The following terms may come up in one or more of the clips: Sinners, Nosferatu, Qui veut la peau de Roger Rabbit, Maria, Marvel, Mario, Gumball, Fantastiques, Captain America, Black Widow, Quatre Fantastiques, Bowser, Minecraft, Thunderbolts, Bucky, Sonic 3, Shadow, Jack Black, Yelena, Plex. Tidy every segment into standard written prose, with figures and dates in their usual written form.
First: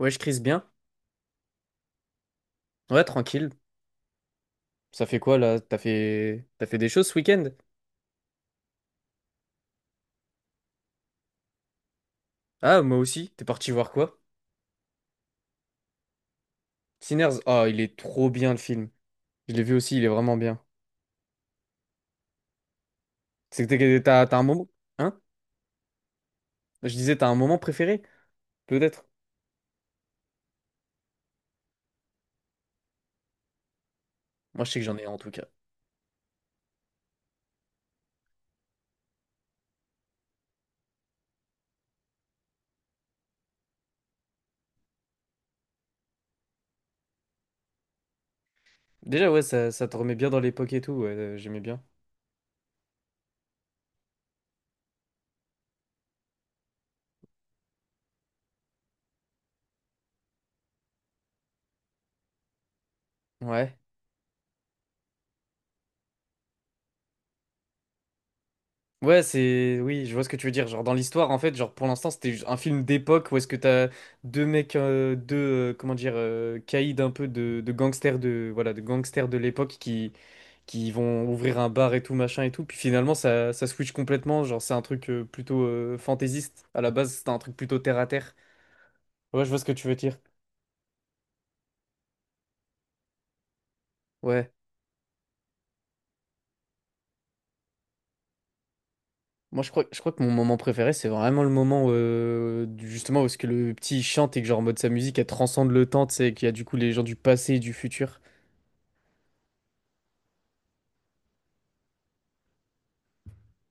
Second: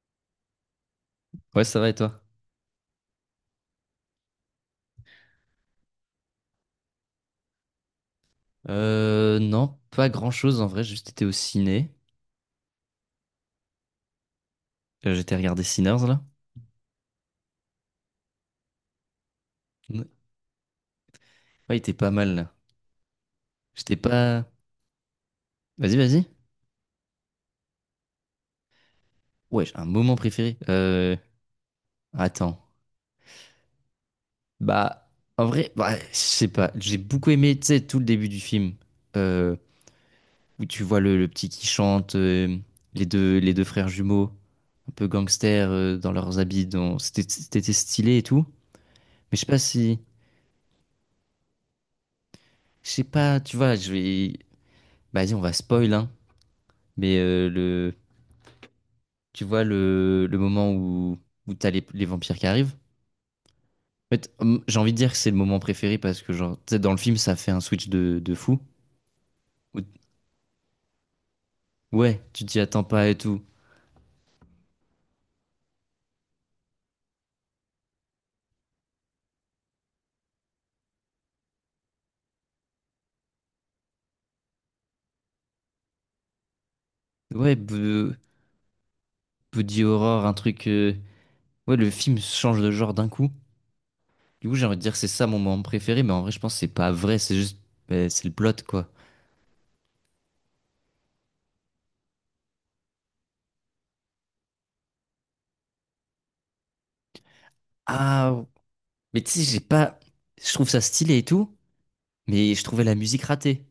Ouais, je crise bien. Ouais, ça va et toi? Ouais, tranquille. Ça fait quoi là? T'as fait des choses ce week-end? Non, pas grand-chose en vrai, j'ai juste été au ciné. Ah, moi aussi. T'es parti voir quoi? J'étais regardé Sinners là. Sinners. Ah, il est trop bien le film. Je l'ai vu aussi, il Ouais, est vraiment bien. Ouais, il était pas mal là. C'est que J'étais t'as un pas. moment. Hein? Vas-y, vas-y. Je disais, t'as un moment préféré? Peut-être. Ouais, j'ai un moment préféré. Attends. Moi, je sais que j'en ai Bah, un en tout cas. en vrai, bah, je sais pas. J'ai beaucoup aimé, tu sais, tout le début du film. Euh, Où tu vois le petit qui chante, les deux frères jumeaux, un peu gangsters dans leurs habits. Dans... C'était stylé et tout. Déjà, Mais je ouais, sais pas ça te si. remet bien dans l'époque et tout. Ouais, j'aimais bien. Je sais pas, tu vois, je vais. Bah, vas-y, on va spoil, hein. Mais tu vois le moment où t'as les vampires qui arrivent. Ouais. En fait, j'ai envie de dire que c'est le moment préféré parce que, genre, tu sais, dans le film, ça fait un switch de fou. Ouais, c'est... Où- Oui, je vois ce que tu veux dire. Genre, dans l'histoire, en fait, genre, pour l'instant, Ouais, c'était juste tu un t'y attends film pas et d'époque où tout. est-ce que t'as deux mecs, deux, comment dire, caïds un peu de, gangsters de... Voilà, de gangsters de l'époque qui vont ouvrir un bar et tout, machin et tout. Puis finalement, ça switch complètement. Genre, c'est un truc plutôt fantaisiste. À la base, c'était un Ouais, truc plutôt terre-à-terre. Ouais, je vois ce que Body tu veux dire. Horror, un truc. Ouais, le film change de genre d'un coup. Du Ouais. coup, j'ai envie de dire que c'est ça mon moment préféré, mais en vrai, je pense que c'est pas vrai, c'est juste. C'est le plot, quoi. Moi, je crois que mon moment préféré, c'est vraiment le moment justement où est-ce que le petit il chante et que genre en mode sa musique, elle transcende le temps, tu sais, et qu'il y a du coup les gens du passé et du futur. Ah, mais tu sais, j'ai pas. Je trouve ça stylé et tout, mais je trouvais la musique ratée.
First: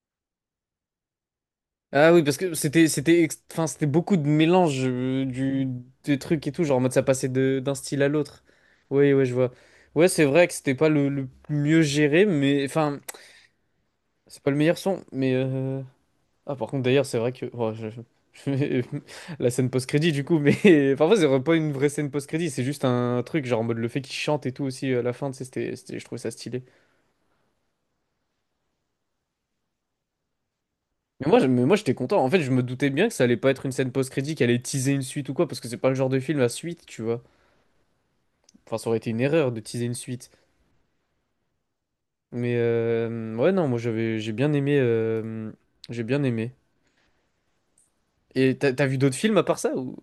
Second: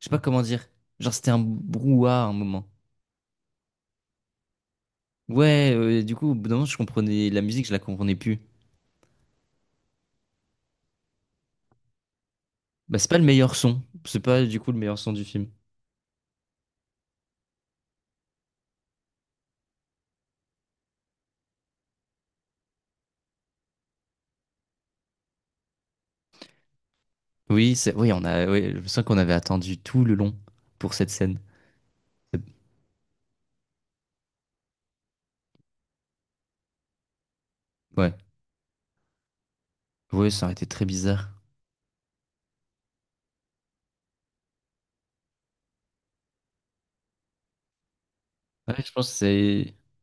Je sais pas comment dire. Genre, c'était un Ah oui, brouhaha à un parce que moment. c'était enfin c'était beaucoup de mélange du Ouais, du des coup, au trucs bout et d'un tout, moment, je genre en mode ça passait comprenais la de musique, je d'un la style à comprenais plus. l'autre. Oui, ouais, je vois. Ouais, c'est vrai que c'était pas le mieux géré, mais Bah, enfin, c'est pas le meilleur son. C'est c'est pas pas le du coup meilleur le meilleur son, son du mais film. Ah par contre d'ailleurs, c'est vrai que oh, je- la scène post-crédit du coup, mais parfois c'est pas une vraie scène post-crédit, c'est juste un truc genre en mode le fait qu'il chante et tout aussi à la fin, tu sais, je trouvais ça stylé. Oui, c'est, oui, on a, ouais, je me sens qu'on avait attendu tout le long pour cette Mais moi, scène. je- mais moi j'étais content. En fait, C'est- je me doutais bien que ça allait pas être une scène post-crédit qui allait teaser une suite ou quoi, parce que c'est pas le genre de film à suite, tu vois. Ouais, Enfin, ça aurait été une erreur de teaser une suite. ouais, ça aurait été très bizarre. Mais ouais, non, moi j'ai bien aimé. J'ai bien aimé. Et t'as, Ouais, t'as je vu pense que d'autres films à part c'est. ça ou...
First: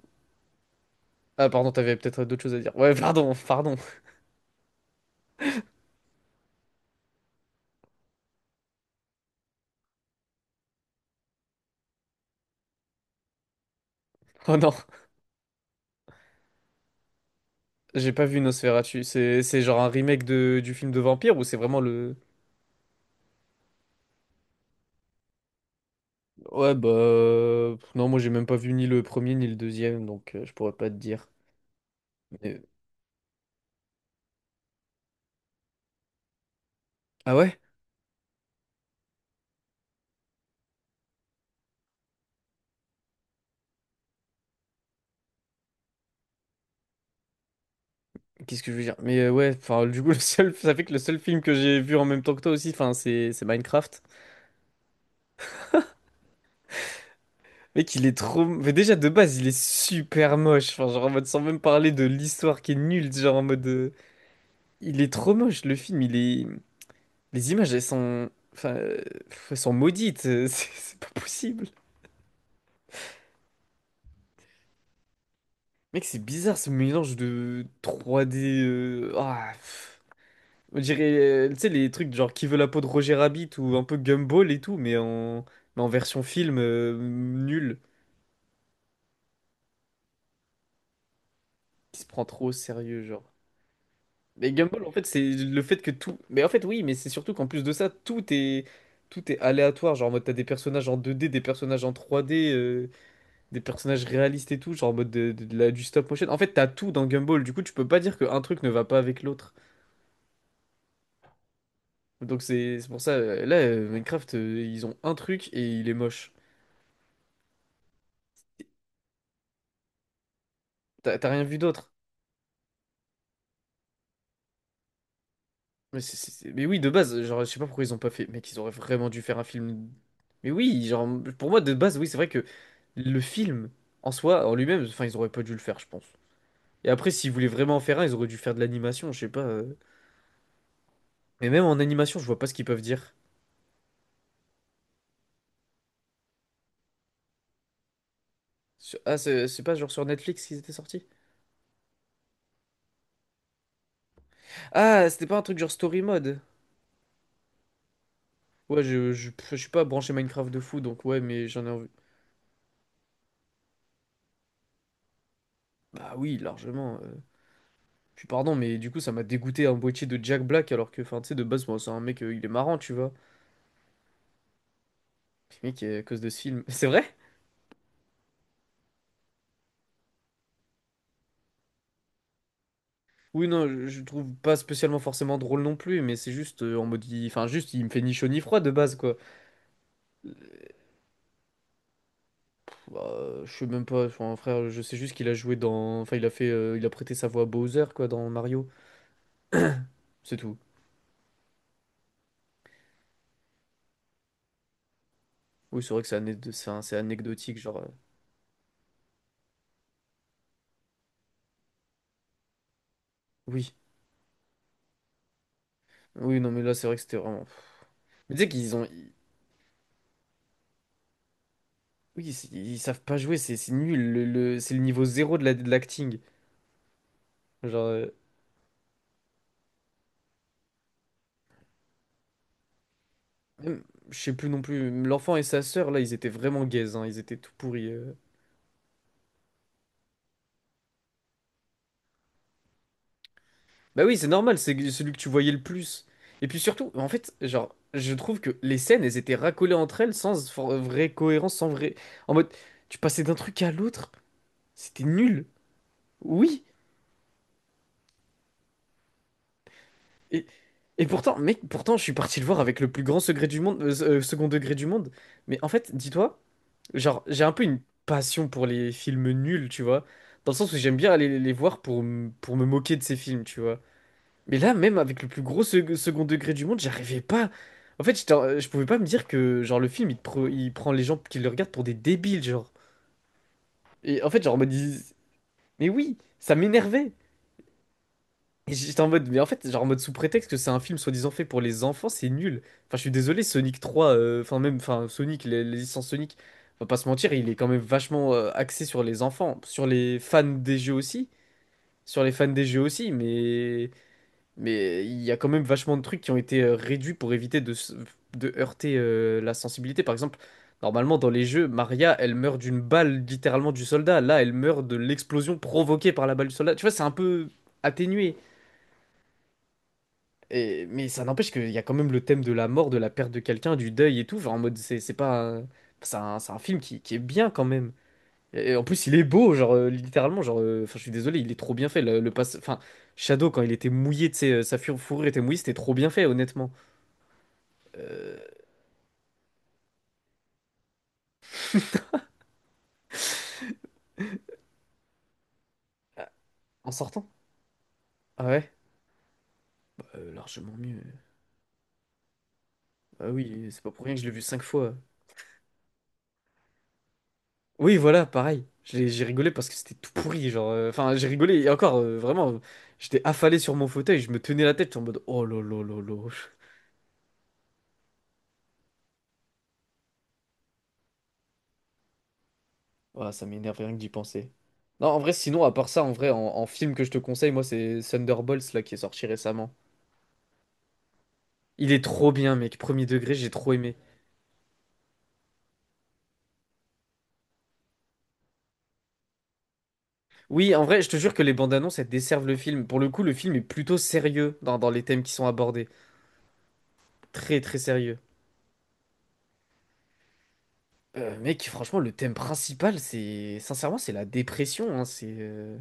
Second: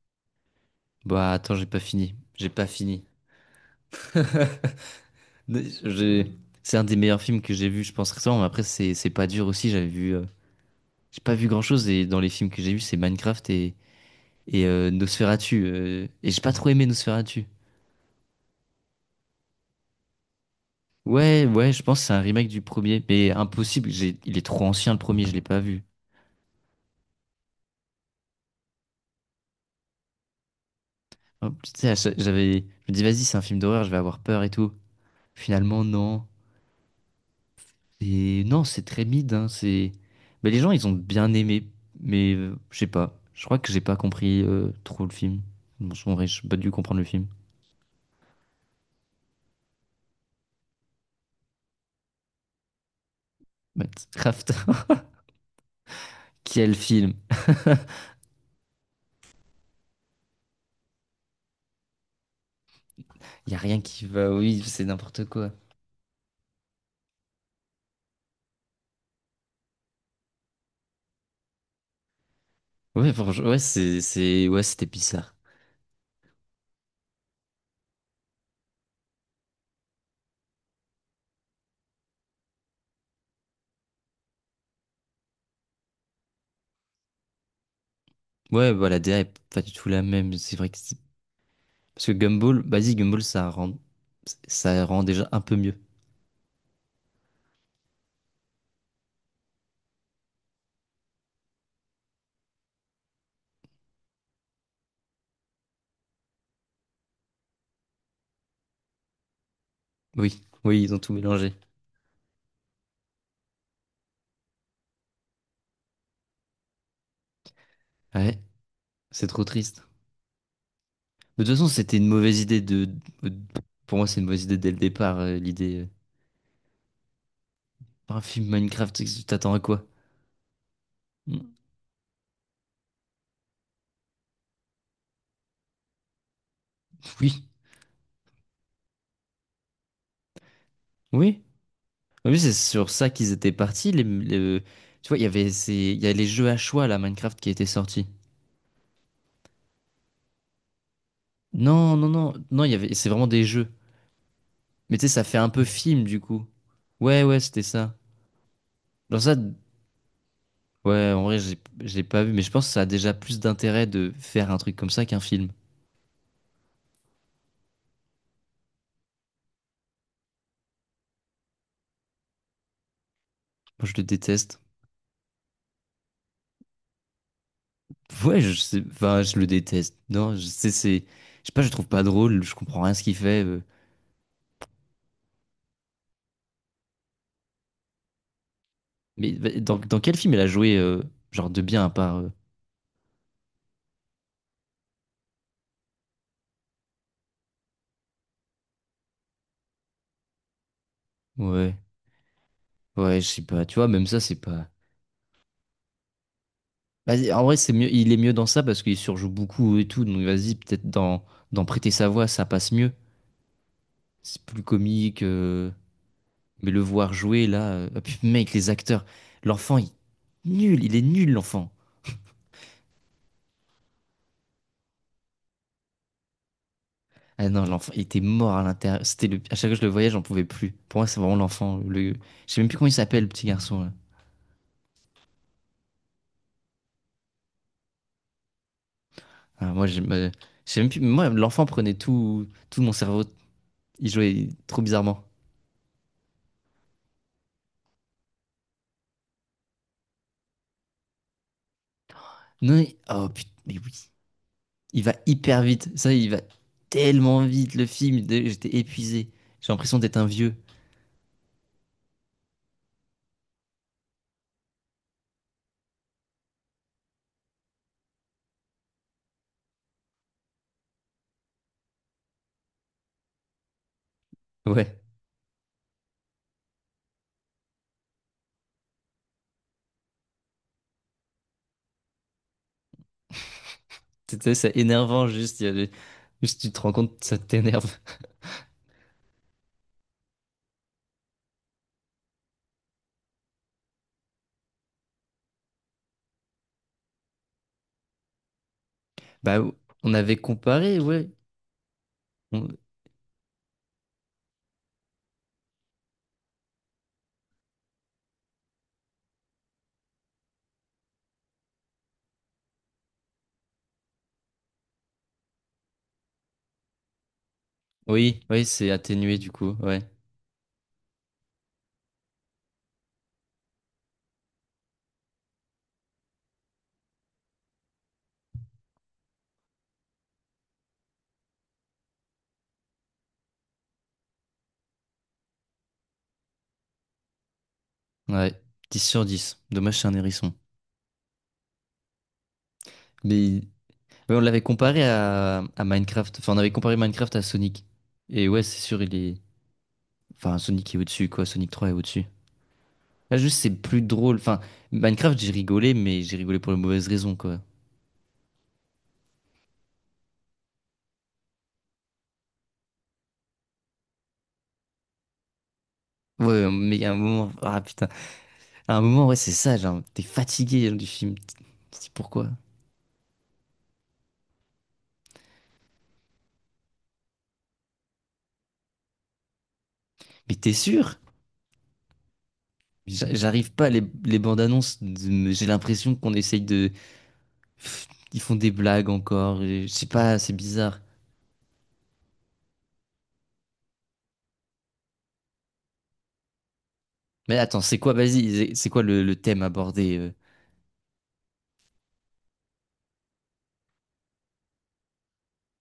Bah, Ah, attends, j'ai pardon, pas t'avais fini. peut-être d'autres J'ai choses à pas dire. Ouais, fini. pardon, pardon. J'ai- C'est un des meilleurs films que j'ai vu, je pense récemment. Mais après, c'est pas dur aussi. J'avais vu, j'ai pas vu grand-chose et dans les films que j'ai vus, c'est Minecraft et Oh non, Nosferatu. Et j'ai pas trop aimé Nosferatu. j'ai pas vu Nosferatu. C'est genre un remake du film de vampire ou Ouais, c'est ouais, vraiment je pense que c'est le. un remake du premier, mais impossible, il est trop ancien le premier, je l'ai pas vu. Ouais, bah. Non, moi j'ai même pas vu ni le premier ni le deuxième, donc je pourrais pas te dire. Hop, tu sais, Mais- euh, je me dis vas-y, c'est un film d'horreur, je vais avoir peur et tout. Finalement, non. Ah ouais? Et non, c'est très mid, hein, c'est... Mais les gens, ils ont bien aimé, mais je sais pas, je crois que j'ai pas compris trop le film. Bon, en vrai, j'ai pas dû comprendre le film. Qu'est-ce que je veux dire? Mais ouais, enfin, du coup, le seul, ça fait que le seul film que j'ai vu en même temps que toi aussi, enfin, c'est Minecraft. Minecraft, quel film! Mec, il est trop... Mais déjà, de base, il est super moche. Enfin, genre, en mode, sans même parler de l'histoire qui est nulle. Genre, en Y a mode... rien qui va, oui, c'est Il est n'importe trop quoi. moche, le film. Il est... Les images, elles sont... Enfin, elles sont maudites. C'est pas possible. Ouais, franchement, ouais, ouais, c'était bizarre. Mec, c'est bizarre, ce mélange de 3D... Ah, pff. On dirait, tu sais, les trucs genre Qui veut la peau de Roger Rabbit ou un peu Gumball et tout, mais en version film, nul. Ouais, voilà, la DA est pas du tout la même. C'est vrai que Qui se parce que prend trop au Gumball, vas-y, sérieux, Gumball, genre. ça rend, Mais Gumball, ça en rend fait, c'est déjà un peu le mieux. fait que tout. Mais en fait, oui, mais c'est surtout qu'en plus de ça, tout est aléatoire. Genre, en mode, t'as des personnages en 2D, des personnages en 3D, des personnages réalistes et tout. Genre, en mode du stop motion. En fait, t'as tout dans Gumball. Du coup, tu peux pas dire qu'un truc ne va pas avec l'autre. Oui, oui, ils ont tout mélangé. Donc, c'est pour ça. Là, Minecraft, ils ont un truc et il est moche. Ouais, c'est trop triste. T'as rien Mais de vu toute façon, d'autre. c'était une mauvaise idée de... Pour moi, c'est une mauvaise idée dès le départ, l'idée... Mais, mais oui, de base, genre, je sais pas pourquoi ils ont pas Un fait. film Mec, ils auraient Minecraft, vraiment dû tu faire un t'attends à quoi? film. Mais oui, genre, Mm. pour moi, de base, oui, c'est vrai que le film, en soi, en lui-même, enfin, ils auraient pas dû le faire, je pense. Et après, s'ils Oui, voulaient vraiment en faire un, ils auraient dû faire de l'animation, je sais pas. Oui. Mais même en animation, je vois Oui, pas c'est ce qu'ils peuvent sur ça dire. qu'ils étaient partis. Tu vois, il y avait ces... il y a les jeux à choix, là, Minecraft, qui étaient sortis. Ah, c'est pas genre sur Netflix qu'ils étaient sortis? Non, non, non, non, il y avait... c'est vraiment des jeux. Mais tu Ah, sais, c'était ça pas fait un un truc peu genre story film, du mode. coup. Ouais, ouais, c'était ça. Ouais, Dans ça, je suis pas branché Minecraft de fou, donc ouais, ouais, en vrai, mais j'ai j'en ai envie. j'ai pas vu, mais je pense que ça a déjà plus d'intérêt de faire un truc comme ça qu'un film. Bah oui, largement. Puis pardon, mais du coup, ça m'a dégoûté un boîtier de Jack Black, alors que, enfin, tu sais, de base, moi, c'est un mec, il est marrant, tu vois. Moi, je le déteste. Le mec, à cause de ce film. C'est vrai? Ouais, je sais, enfin, je le déteste. Non, je sais, c'est, je sais pas, je le trouve pas drôle, je comprends rien à ce qu'il fait. Oui, non, je le trouve pas spécialement forcément drôle non plus, mais c'est juste en mode. Enfin, juste, il me fait ni chaud ni froid de base, quoi. Mais bah, dans quel film elle a joué, genre de bien à part, Bah, je sais même pas, enfin, frère, je sais juste qu'il a joué dans. Enfin, il a fait. Il a prêté sa voix à Bowser, quoi, dans Mario. C'est tout. ouais, ouais, je sais pas, tu vois, même ça, c'est pas. Oui, c'est vrai que c'est ané- c'est un- c'est Vas-y, en vrai, anecdotique, c'est genre. Mieux, il est mieux dans ça parce qu'il surjoue beaucoup et tout, donc vas-y, peut-être dans, dans Prêter sa voix, ça passe mieux. Oui. C'est plus comique. Oui, non, mais Mais là, le c'est vrai que voir c'était vraiment. jouer là, ah, puis Mais tu sais mec, les qu'ils ont. acteurs, l'enfant, il est nul l'enfant. Oui, ils savent pas jouer, c'est nul. C'est le niveau zéro de l'acting. Ah non, Genre, l'enfant, il était mort à l'intérieur. C'était le... À chaque fois que je le voyais, j'en pouvais plus. Pour moi, c'est vraiment l'enfant. Le... Je sais même plus comment il s'appelle, le petit garçon, même- là. je sais plus non plus. L'enfant et sa sœur, là, ils étaient vraiment gays, hein, ils étaient tout pourris. Ah, moi, je sais même plus... moi, l'enfant prenait tout mon cerveau. Bah Il oui, c'est jouait normal, trop c'est celui que bizarrement. tu voyais le plus. Et puis surtout, en fait, genre, je trouve que les scènes, elles étaient racolées entre elles sans vraie cohérence, sans vrai. En mode, Non, tu passais oh d'un putain, truc à mais oui. l'autre, c'était Il va nul. hyper vite. Ça, il va Oui. tellement vite, le film. J'étais épuisé. J'ai l'impression d'être un Et, vieux. et pourtant, mec, pourtant, je suis parti le voir avec le plus grand secret du monde, second degré du monde. Mais en fait, dis-toi. Genre, j'ai un peu une passion pour les films nuls, tu vois. Dans le sens où j'aime bien aller les voir pour me moquer de ces films, tu vois. Mais là, même Ouais. avec le plus gros second degré du monde, j'arrivais pas. En fait, je pouvais pas me dire que, genre, le film, il prend les gens qui le regardent pour des débiles, genre. Et en Tu fait, genre, sais, on me c'est dit... énervant, juste. Il y a Mais des- oui, ça Juste, tu te rends m'énervait. compte, ça t'énerve. Et j'étais en mode, mais en fait, genre en mode sous prétexte que c'est un film soi-disant fait pour les enfants, c'est nul. Enfin, je suis désolé, Sonic 3, enfin même, enfin Sonic, les licences Sonic, on va pas se mentir, il est quand même vachement axé sur les enfants, Bah, sur on les avait fans des jeux comparé, aussi, ouais. sur les fans des On- jeux aussi, mais mais il y a quand même vachement de trucs qui ont été réduits pour éviter de heurter la sensibilité. Par exemple, normalement dans les jeux, Maria, elle meurt d'une balle littéralement du soldat. Là, elle meurt de l'explosion provoquée par la balle du soldat. Tu vois, c'est un peu atténué Oui, oui, c'est atténué du coup, ouais. Mais ça n'empêche qu'il y a quand même le thème de la mort, de la perte de quelqu'un, du deuil et tout. Genre en mode, c'est pas. C'est un film qui est bien quand même. Et en plus, il est beau, genre littéralement. Genre, enfin, je suis désolé, il est trop bien fait. Le passe, enfin, Shadow, quand il était mouillé, tu sais, sa fourrure était mouillée, c'était trop bien fait, honnêtement. Euh, Ouais, 10/10. Dommage, c'est un hérisson. Mais ouais, on l'avait comparé à Minecraft. Enfin, on avait En comparé sortant? Minecraft à Sonic. Ah Et ouais, ouais? c'est sûr, il est. Enfin, Largement Sonic est mieux. au-dessus, quoi. Sonic 3 est au-dessus. Ah Là, juste, oui, c'est c'est pas plus pour rien que je l'ai drôle. vu Enfin, cinq fois. Minecraft, j'ai rigolé, mais j'ai rigolé pour les mauvaises raisons, quoi. Oui, voilà, pareil. J'ai rigolé parce que c'était tout pourri, genre. Enfin, j'ai rigolé et encore, vraiment, j'étais affalé sur mon fauteuil, je me tenais la tête en mode oh là là là là. Ouais, mais il y a un moment. Ah putain. À un moment, ouais, c'est ça, genre, t'es fatigué genre, du film. Tu te dis pourquoi? Voilà, ça m'énerve rien que d'y penser. Non, en vrai, sinon, à part ça, en vrai, en film que je te conseille, moi, c'est Thunderbolts là qui est sorti récemment. Mais t'es sûr? Il est trop bien, mec. Premier degré, j'ai J'arrive trop pas, aimé. les bandes annonces, j'ai l'impression qu'on essaye de. Pff, ils font des blagues encore, et je sais pas, c'est Oui, en bizarre. vrai, je te jure que les bandes annonces, elles desservent le film. Pour le coup, le film est plutôt sérieux dans les thèmes qui sont abordés. Mais Très, très attends, c'est quoi, sérieux. vas-y, c'est quoi le thème abordé? Mec, franchement, le thème principal, c'est... Sincèrement, c'est la dépression, hein, c'est...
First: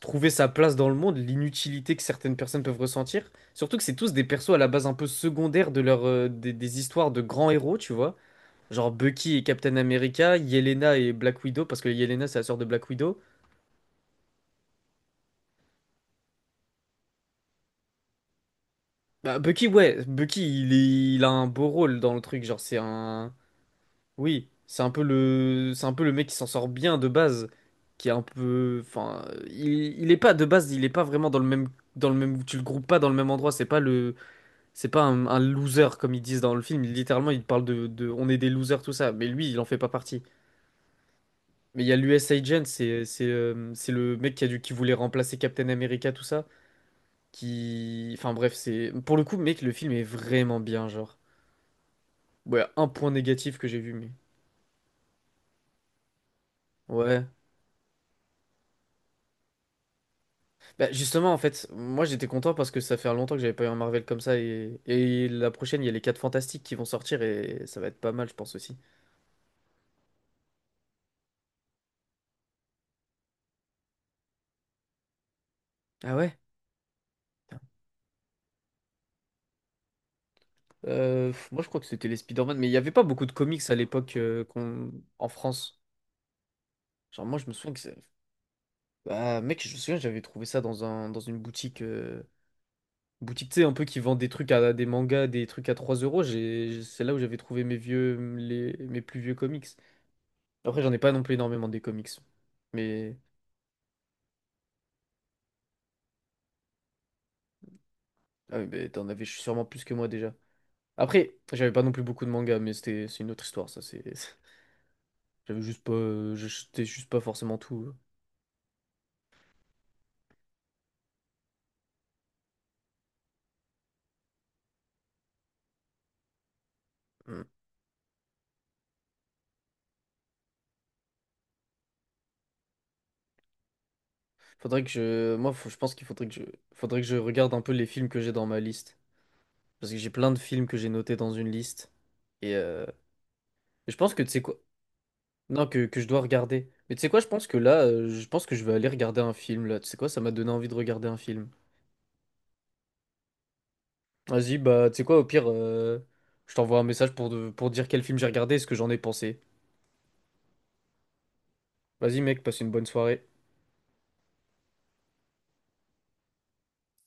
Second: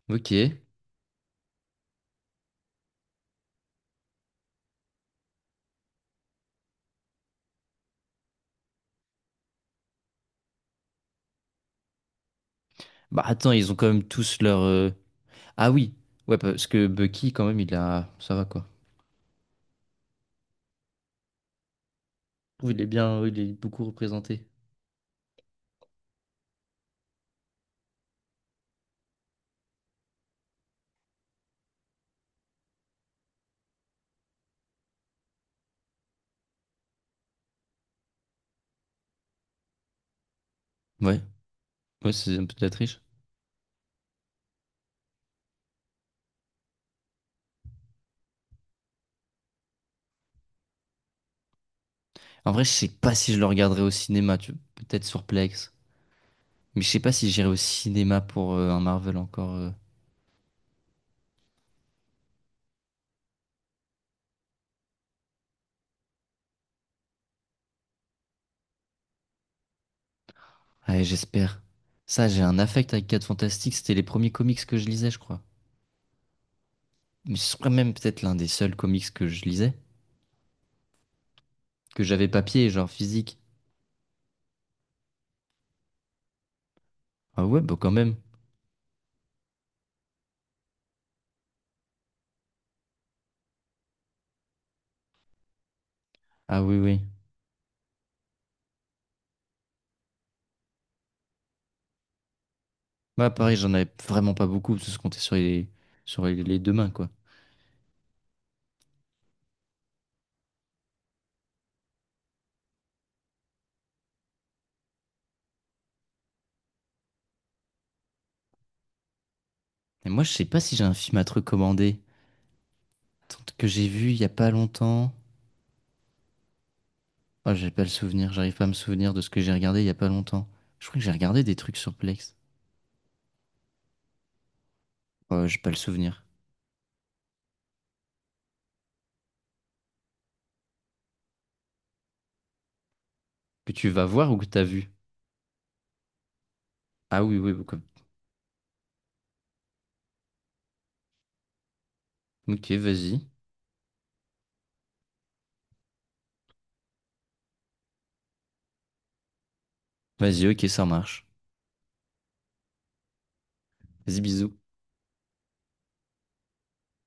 trouver Ok. sa place dans le monde, l'inutilité que certaines personnes peuvent ressentir. Surtout que c'est tous des persos à la base un peu secondaires de des histoires de grands héros, tu vois. Genre Bucky et Captain America, Yelena et Black Widow, parce que Yelena c'est la sœur de Black Widow. Bah attends, ils ont quand même tous leur. Ah oui, ouais, parce que Bucky, quand même, il a. Ça va quoi. Bah, Bucky, ouais, Bucky il a un beau rôle dans le truc, Je genre trouve c'est il est bien, un... il est beaucoup représenté. Oui, c'est un peu le mec qui s'en sort bien de base, qui est un peu... Enfin, il est pas de base, il est pas vraiment dans le même... Dans le même, tu le groupes pas dans le même endroit, c'est pas le. C'est pas un loser comme ils disent dans le film. Littéralement, ils parlent. On est des losers, tout ça. Mais lui, il en fait pas partie. Ouais, Mais il y a ouais, l'US c'est un peu de Agent, la triche. C'est le mec qui voulait remplacer Captain America, tout ça. Qui, enfin bref, c'est pour le coup, mec, le film est vraiment bien, genre. En Bon, il y vrai, je a un sais point pas si je le négatif que j'ai regarderai au vu, mais cinéma, tu... peut-être sur Plex. Mais je sais pas ouais. si j'irai au cinéma pour un Marvel encore. Bah justement, en fait, moi j'étais content parce que ça fait longtemps que j'avais pas eu un Marvel comme ça et la prochaine, il y a les 4 Fantastiques qui vont sortir et ça va être pas mal, je pense aussi. Ouais, j'espère. Ça, j'ai un affect avec Quatre Fantastiques. C'était les premiers comics que je lisais, je crois. Ah ouais? Mais ce serait même peut-être l'un des seuls comics que je lisais. Moi, je crois que Que c'était les j'avais Spider-Man, mais papier, il n'y avait genre pas beaucoup de physique. comics à l'époque en France. Genre, moi, Ah je me ouais, souviens bah que quand c'est- même. Bah, mec, je me souviens, j'avais trouvé ça dans une boutique. Boutique, tu sais, un peu qui vend des trucs à des mangas, des trucs à 3 euros. Ah oui, J'ai... oui. C'est là où j'avais trouvé mes plus vieux comics. Après, j'en ai pas non plus énormément des comics. Mais. Moi, pareil, j'en avais vraiment pas beaucoup, parce que je comptais sur les deux mains, quoi. Ah oui, mais t'en avais sûrement plus que moi déjà. Après, j'avais pas non plus beaucoup de mangas, mais c'est une autre histoire, ça. C'est... J'avais juste pas. J'étais juste pas forcément tout. Et moi, je sais pas si j'ai un film à te recommander. Attends, que j'ai vu il y a pas longtemps. euh. Oh, j'ai pas le souvenir. J'arrive pas à me souvenir de ce que j'ai regardé il y a pas longtemps. Je crois que j'ai regardé des trucs sur Plex. Faudrait que je, Oh, moi, j'ai faut- pas le Je pense qu'il souvenir. faudrait faudrait que je regarde un peu les films que j'ai dans ma liste, parce que j'ai plein de films que j'ai notés dans une liste, et Que tu je vas pense que tu voir ou sais que quoi, t'as vu? non, que je dois regarder. Mais tu sais quoi, Ah je oui, pense oui, que beaucoup. Je vais aller regarder un film là. Tu sais quoi, ça m'a donné envie de regarder un film. Ok, vas-y. Vas-y, bah, tu sais quoi, au pire, je t'envoie un message pour dire quel film j'ai regardé et ce que j'en ai pensé. Vas-y, ok, ça marche. Vas-y, mec, passe une bonne soirée. Vas-y, bisous.